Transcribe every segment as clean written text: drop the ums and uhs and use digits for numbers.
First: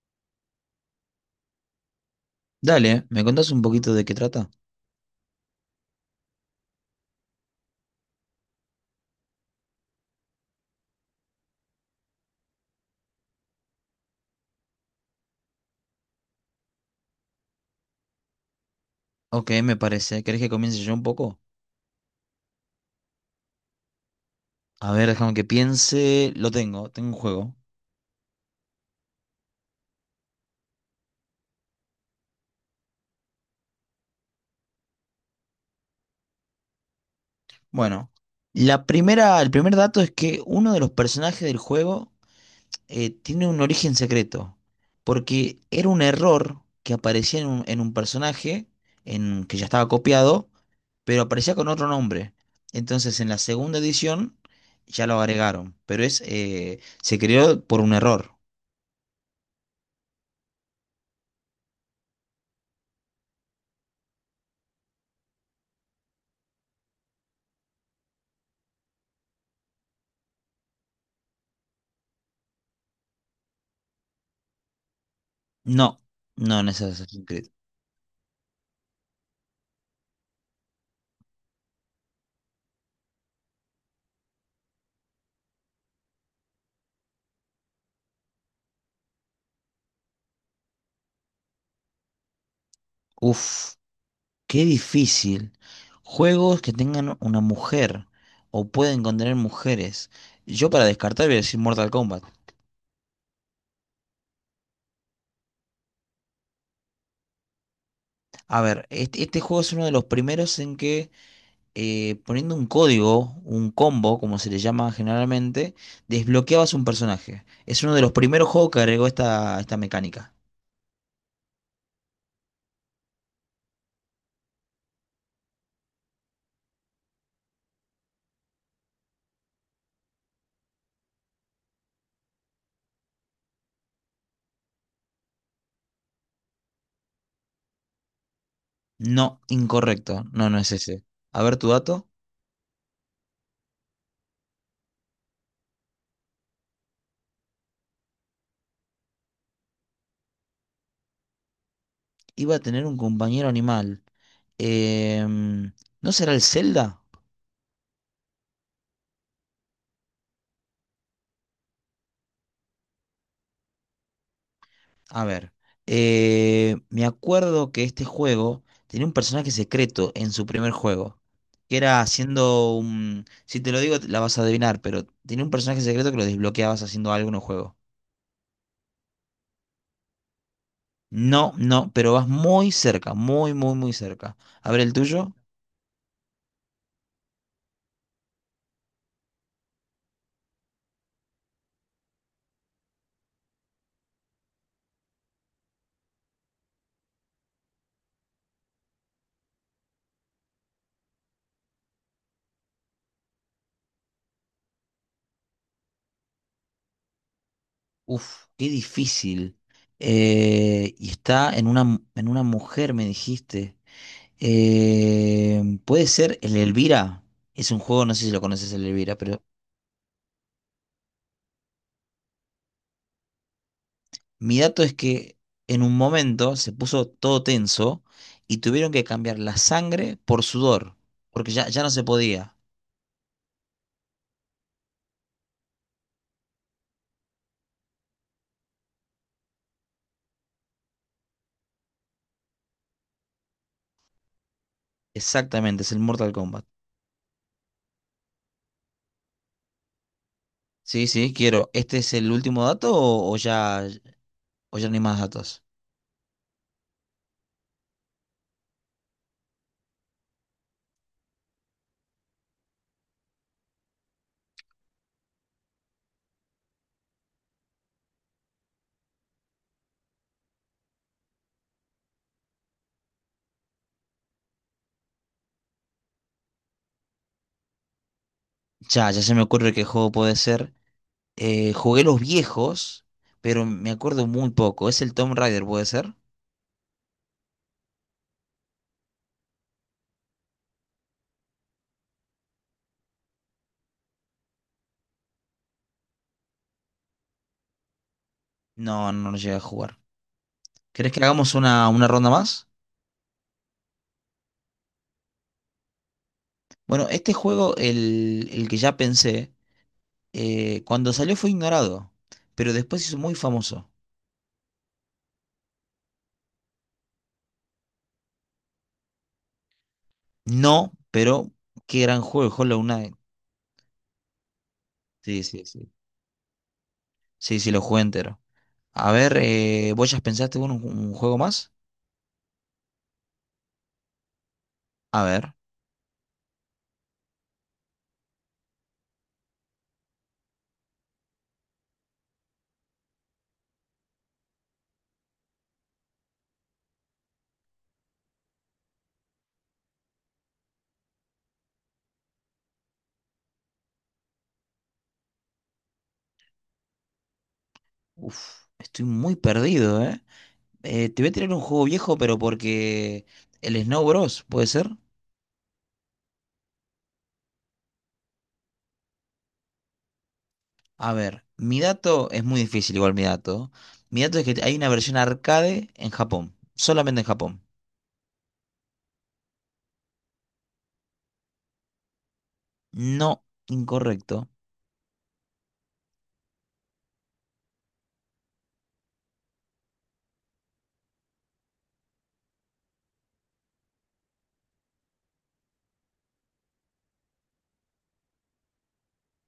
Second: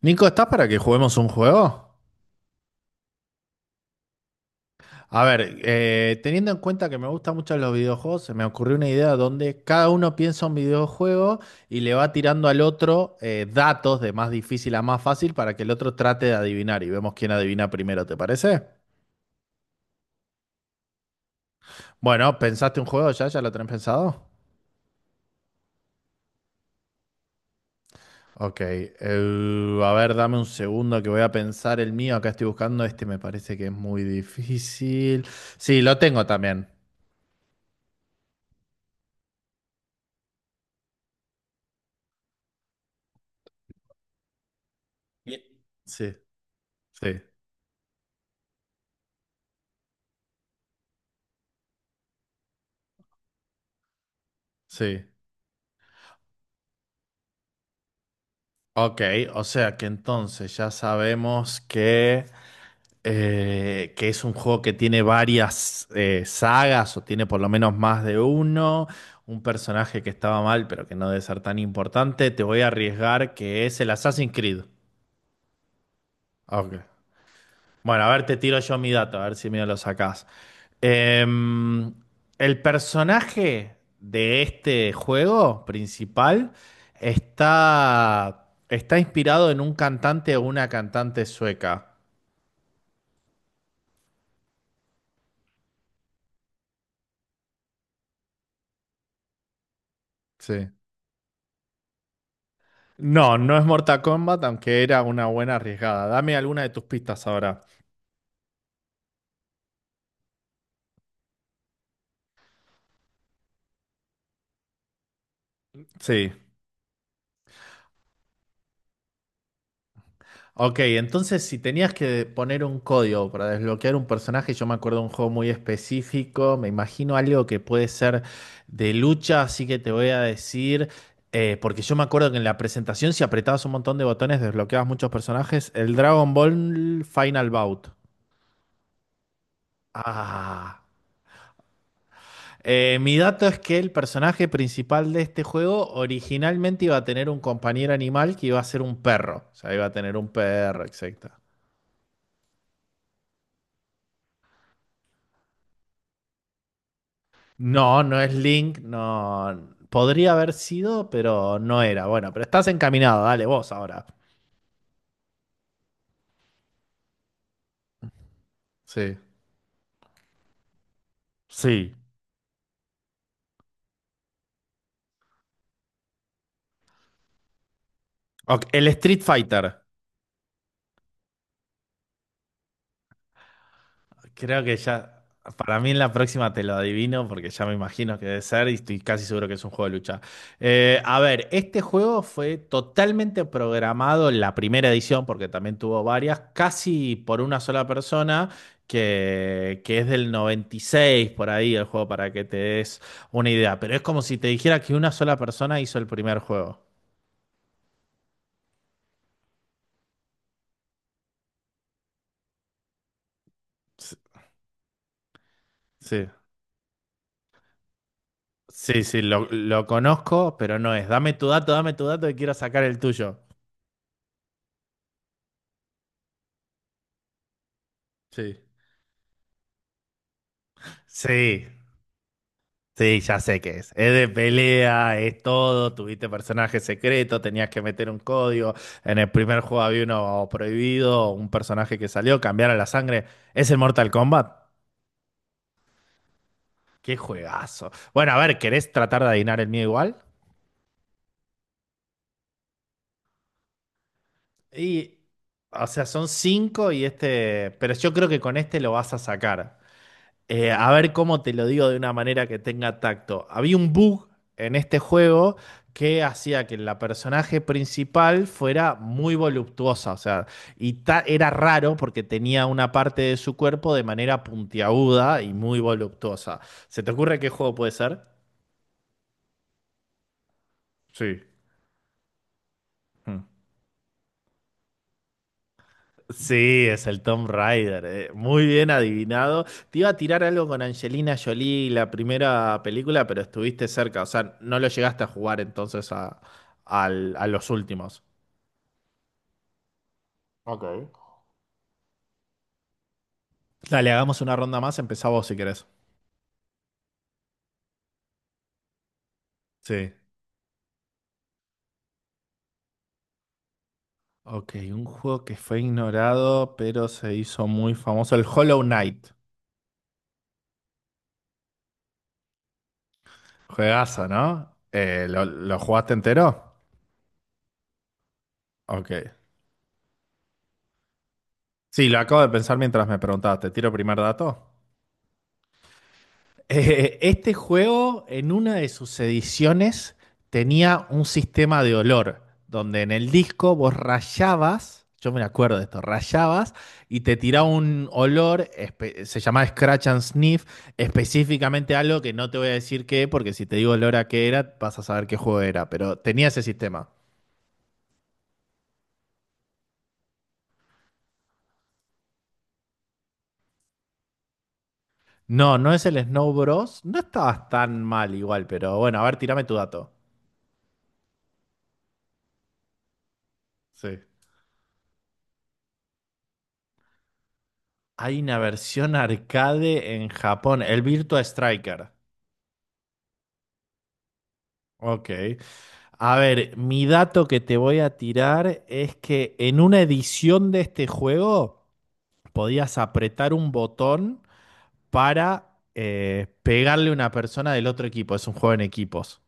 Nico, ¿estás para que juguemos un juego? Dale, ¿me contás un poquito de qué trata? A ver, teniendo en cuenta que me gustan mucho los videojuegos, se me ocurrió una idea donde cada uno piensa un videojuego y le va tirando al otro datos de más difícil a más fácil para que el otro trate de adivinar y vemos quién adivina primero, ¿te parece? Ok, me parece. ¿Querés que comience yo un poco? Bueno, ¿pensaste un juego ya? ¿Ya lo tenés pensado? A ver, déjame que piense. Lo tengo, tengo un juego. Ok, a ver, dame un segundo que voy a pensar el mío. Acá estoy buscando, este me parece que es muy difícil. Sí, lo tengo también. Bueno, el primer dato es que uno de los personajes del juego tiene un origen secreto, porque era un Sí, error que sí, aparecía en un personaje en, que ya estaba copiado, pero aparecía con otro nombre. Entonces, en la segunda edición sí. ya lo agregaron, pero es se creó por un error. Ok, o sea que entonces ya sabemos que es un juego que tiene varias sagas o tiene por lo menos más de uno, un personaje que estaba mal pero que no debe ser tan importante. Te voy a arriesgar que es el Assassin's Creed. No, no, no Ok. es así. Bueno, a ver, te tiro yo mi dato, a ver si me lo sacás. Em, el personaje de este juego principal está inspirado en un cantante o una cantante sueca. Uf, qué difícil. Juegos que tengan una mujer o pueden contener mujeres. Sí. Yo para descartar voy a decir Mortal Kombat. No, no es Mortal Kombat, aunque era una buena arriesgada. Dame alguna de tus pistas ahora. A ver, este juego es uno de los primeros en que poniendo un código, un combo, como se le llama generalmente, Sí. desbloqueabas un personaje. Es uno de los primeros juegos que agregó esta mecánica. Ok, entonces si tenías que poner un código para desbloquear un personaje, yo me acuerdo de un juego muy específico, me imagino algo que puede ser de lucha, así que te voy a decir, porque yo me acuerdo que en la presentación si apretabas un montón de botones desbloqueabas muchos personajes, el Dragon Ball Final Bout. No, incorrecto. No, no es Ah. ese. A ver tu dato. Mi dato es que el personaje principal de este juego originalmente iba a tener un compañero animal que iba a ser un perro, o sea, iba a tener un perro, exacto. Iba a tener un compañero animal. Em, ¿No será el Zelda? No, no es Link, no. Podría haber sido, pero no era. Bueno, pero estás encaminado, dale vos ahora. A ver, me acuerdo que este juego tenía un Sí. personaje secreto en su primer juego, que Sí. era haciendo un... Si te lo digo, la vas a adivinar, pero tenía un personaje secreto que lo desbloqueabas haciendo algo en un juego. Ok, el Street Fighter. No, no, pero vas muy cerca, muy, muy, muy cerca. Creo A que ver, el ya, tuyo. para mí en la próxima te lo adivino porque ya me imagino que debe ser y estoy casi seguro que es un juego de lucha. A ver, este juego fue totalmente programado en la primera edición, porque también tuvo varias, casi por una sola persona, que es del 96 por ahí el juego para que te des una idea. Pero es como si te dijera que una sola persona hizo el primer juego. Uf, qué difícil. Y está en una, mu- en una mujer, me dijiste. S- ¿Puede Sí, ser el Elvira? Es un juego, no sé si lo conoces, el sí, Elvira, sí, pero... lo conozco, pero no es. Dame tu dato y quiero sacar el tuyo. Mi dato es que en un momento se puso todo tenso y Sí. tuvieron que cambiar la sangre por sudor, porque Sí, ya no se podía. sí, ya sé qué es. Es de pelea, es todo. Tuviste personajes secretos, tenías que meter un código. En el primer juego había uno prohibido, un personaje que salió, cambiar a la sangre. ¿Es el Mortal Kombat? Exactamente, es el Mortal Kombat. ¡Qué juegazo! Bueno, a ver, ¿querés tratar de adivinar el mío igual? Sí, sí, quiero. ¿Este es el último dato o o ya no hay Y, más datos? o sea, son cinco y este. Pero yo creo que con este lo vas a sacar. A ver cómo te lo digo de una manera que tenga tacto. Había un bug en este juego que hacía que la personaje principal fuera muy voluptuosa, o sea, y era raro porque tenía una parte de su cuerpo de manera puntiaguda y muy voluptuosa. ¿Se te ocurre qué juego puede ser? Ya se me ocurre qué juego puede ser. Sí. Jugué los viejos, Mm. pero me acuerdo muy poco. ¿Es el Tomb Raider, puede ser? Sí, es el Tom Raider. Eh. Muy bien adivinado. Te iba a tirar algo con Angelina Jolie, la primera película, pero estuviste cerca. O sea, no lo llegaste a jugar entonces a, a los últimos. No, no lo llegué a jugar. Ok. ¿Querés que hagamos una ronda más? Dale, hagamos una ronda más. Empezá vos si querés. Bueno, este juego, el que ya pensé. Sí. Eh, cuando salió fue ignorado, pero después se hizo muy famoso. Ok, un juego que fue ignorado, pero se hizo muy famoso. El Hollow Knight. No, pero qué gran juego, Hollow Knight. Juegazo, ¿no? Sí, sí, Lo sí. jugaste entero? Sí, sí, lo jugué entero. A Ok. ver, ¿vos ya pensaste en un juego más? Sí, lo acabo de pensar mientras me preguntabas. ¿Te tiro primer dato? A ver. Este juego, en una de sus ediciones, tenía un sistema de olor, donde en el disco vos rayabas, yo me acuerdo de esto, rayabas y te tiraba un olor, se llamaba Scratch and Sniff, específicamente algo que no te voy a decir qué, porque si te digo olor a qué era, vas a saber qué juego era, pero tenía ese sistema. Uf, estoy muy perdido, ¿eh? Te voy a tirar un juego viejo, pero porque el Snow Bros, ¿puede ser? No, no es el Snow Bros. No estabas tan mal igual, pero bueno, a ver, tirame tu dato. A ver, mi dato es muy difícil, igual mi dato. Sí. Mi dato es que hay una versión arcade en Japón, solamente en Japón. Hay una versión arcade en Japón, el Virtua Striker. No, incorrecto. Ok. A ver, mi dato que te voy a tirar es que en una edición de este juego podías apretar un botón para pegarle a una persona del otro equipo. Es un juego en equipos.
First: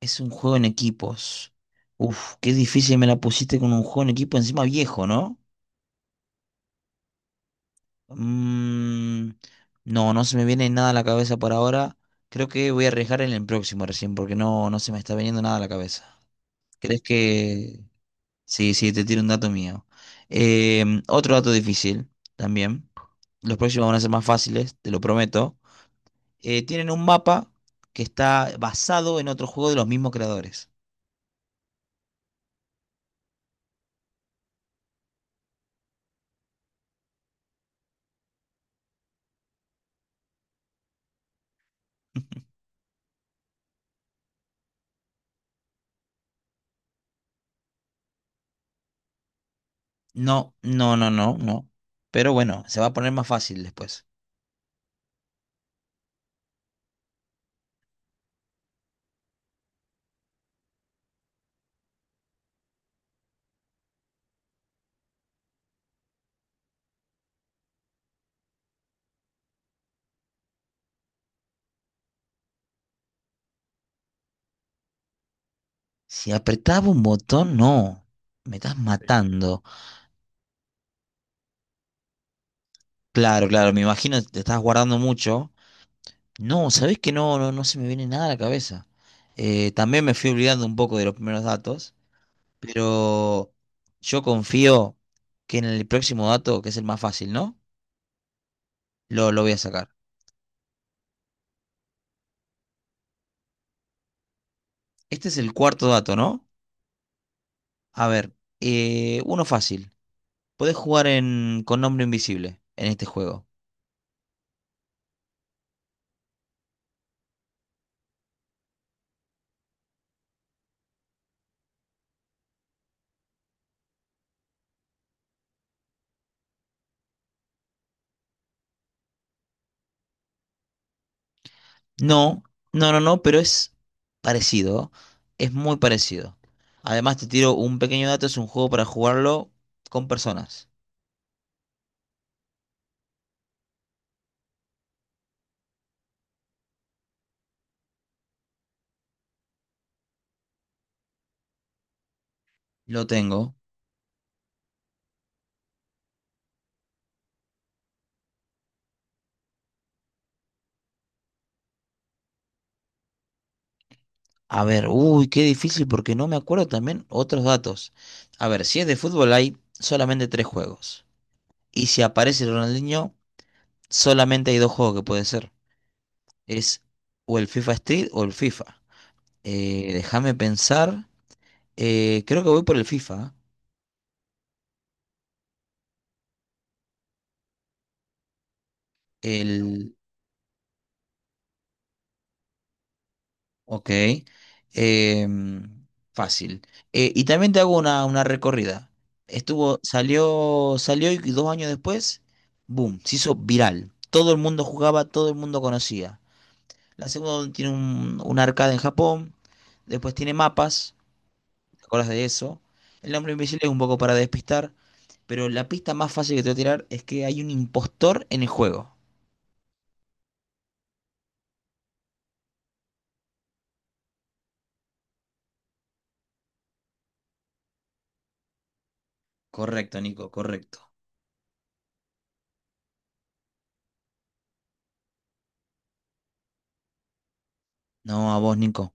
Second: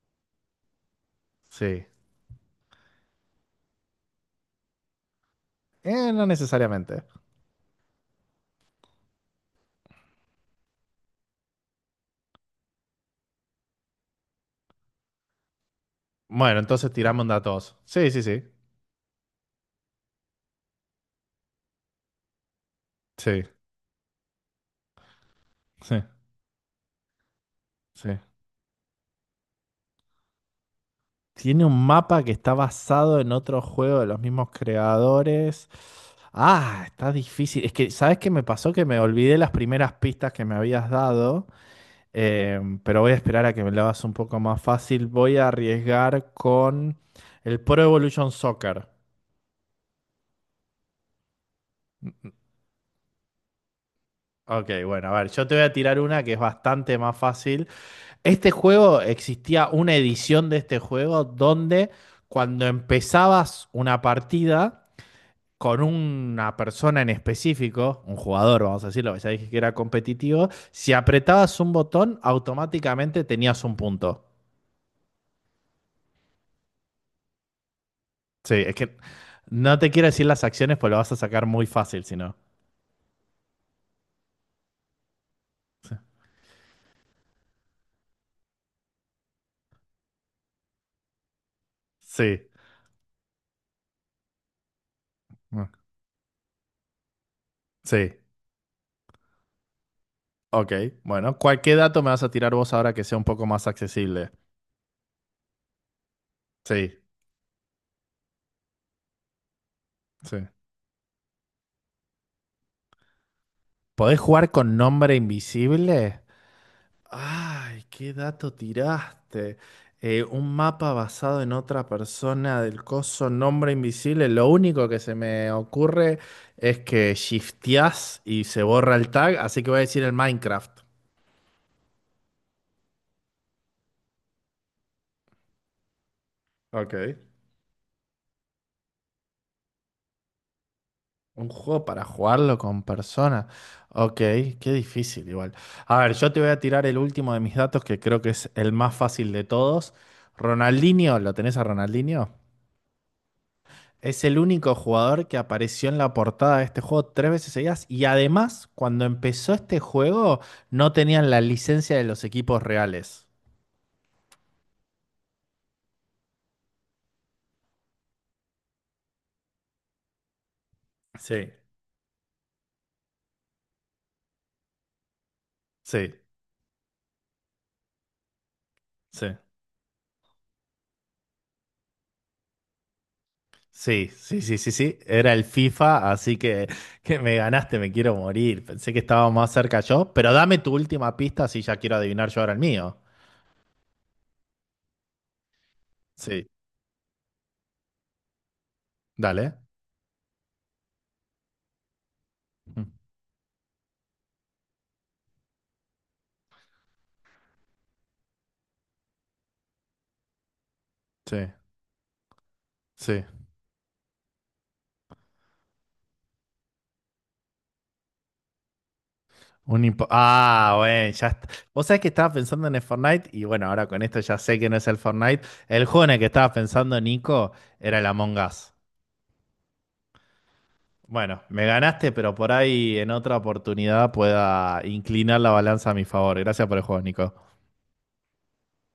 Es un juego en equipos. Sí. Uf, qué difícil me la pusiste con un juego en equipo encima viejo, ¿no? No necesariamente. Mm, no, no se me viene nada a la cabeza por ahora. Creo que voy a arriesgar en el próximo recién porque no, no se me está viniendo nada a la cabeza. Bueno, entonces ¿Crees tiramos datos. que...? Sí, sí, sí. Sí, sí, te tiro un dato mío. Otro dato difícil también. Sí, Los próximos van a ser más fáciles, te lo prometo. sí, Tienen un mapa que sí. está basado en otro juego de los mismos creadores. Tiene un mapa que está basado en otro juego de los mismos creadores. Ah, está difícil. Es que, ¿sabes qué me pasó? Que me olvidé las primeras pistas que me habías dado, pero voy a esperar a que me lo hagas un poco más fácil. Voy a arriesgar con el Pro Evolution Soccer. No, no, no, no, no. Pero bueno, se va a poner más fácil después. Ok, bueno, a ver, yo te voy a tirar una que es bastante más fácil. Este juego, existía una edición de este juego donde cuando empezabas una partida con una persona en específico, un jugador, vamos a decirlo, ya dije que era competitivo, si apretabas un botón, automáticamente tenías un punto. Si apretaba un botón, no. Sí, Me es estás sí que matando. no te quiero decir las acciones, pues lo vas a sacar muy fácil, si no. Claro, claro, me imagino te estás guardando mucho. No, ¿sabés que no, no, no se me viene nada a la cabeza? También me fui olvidando un poco de los primeros datos, Sí, pero yo confío que en mm, el próximo dato, que es el más fácil, ¿no? sí, Lo voy a sacar. ok. Bueno, cualquier dato me vas a tirar vos ahora que sea un poco más accesible. Este es el cuarto dato, ¿no? Sí, A ver, uno fácil. sí. Podés jugar en, con nombre invisible en este juego. ¿Podés jugar con nombre invisible? Ay, qué dato tiraste. Un mapa basado en otra persona del coso nombre invisible. Lo único que se me ocurre es que shifteás y se borra el tag, así que voy a decir el Minecraft. No, no, no, no, pero es parecido. Es muy parecido. Ok. Además, te tiro un pequeño dato, es un juego para jugarlo con personas. Un juego para jugarlo con personas. Ok, qué difícil igual. A ver, yo te voy a tirar el último de mis datos que creo que es el más fácil de todos. Ronaldinho, ¿lo tenés a Ronaldinho? Lo tengo. Es el único jugador que apareció en la portada de este juego tres veces seguidas. Y además, cuando empezó este juego, no tenían la licencia de los equipos reales. A ver, uy, qué difícil porque no me acuerdo también otros datos. A ver, si es de fútbol hay solamente 3 juegos. Sí, Y si aparece Ronaldinho, solamente hay 2 juegos que puede ser. sí, Es o el FIFA Street o el FIFA. sí. Déjame pensar. Creo que voy por el FIFA. Sí, sí, sí, sí, sí. Era el FIFA, así que me ganaste, me quiero morir. Pensé que estaba ¿Eh? más cerca El yo, pero dame tu última pista si ya quiero adivinar yo ahora el mío. ok. Em, Sí, fácil. Y también te hago una recorrida. dale. Estuvo, salió y 2 años después, Mm, boom, se hizo viral. Todo el mundo jugaba, todo el mundo conocía. La segunda tiene un arcade en Japón, después tiene mapas, sí, ¿te acuerdas de eso? El sí. hombre invisible es un poco para despistar, pero la pista más fácil que te voy a tirar es que hay un impostor en el juego. Ah, bueno, ya está. Vos sabés que estaba pensando en el Fortnite y bueno, ahora con esto ya sé que no es el Fortnite. El juego en el que estaba pensando, Nico, era el Among Us. Correcto, Nico, correcto. Bueno, me ganaste, pero por ahí en otra oportunidad pueda inclinar la balanza a mi favor. Gracias por el juego, Nico. No, a vos, Nico.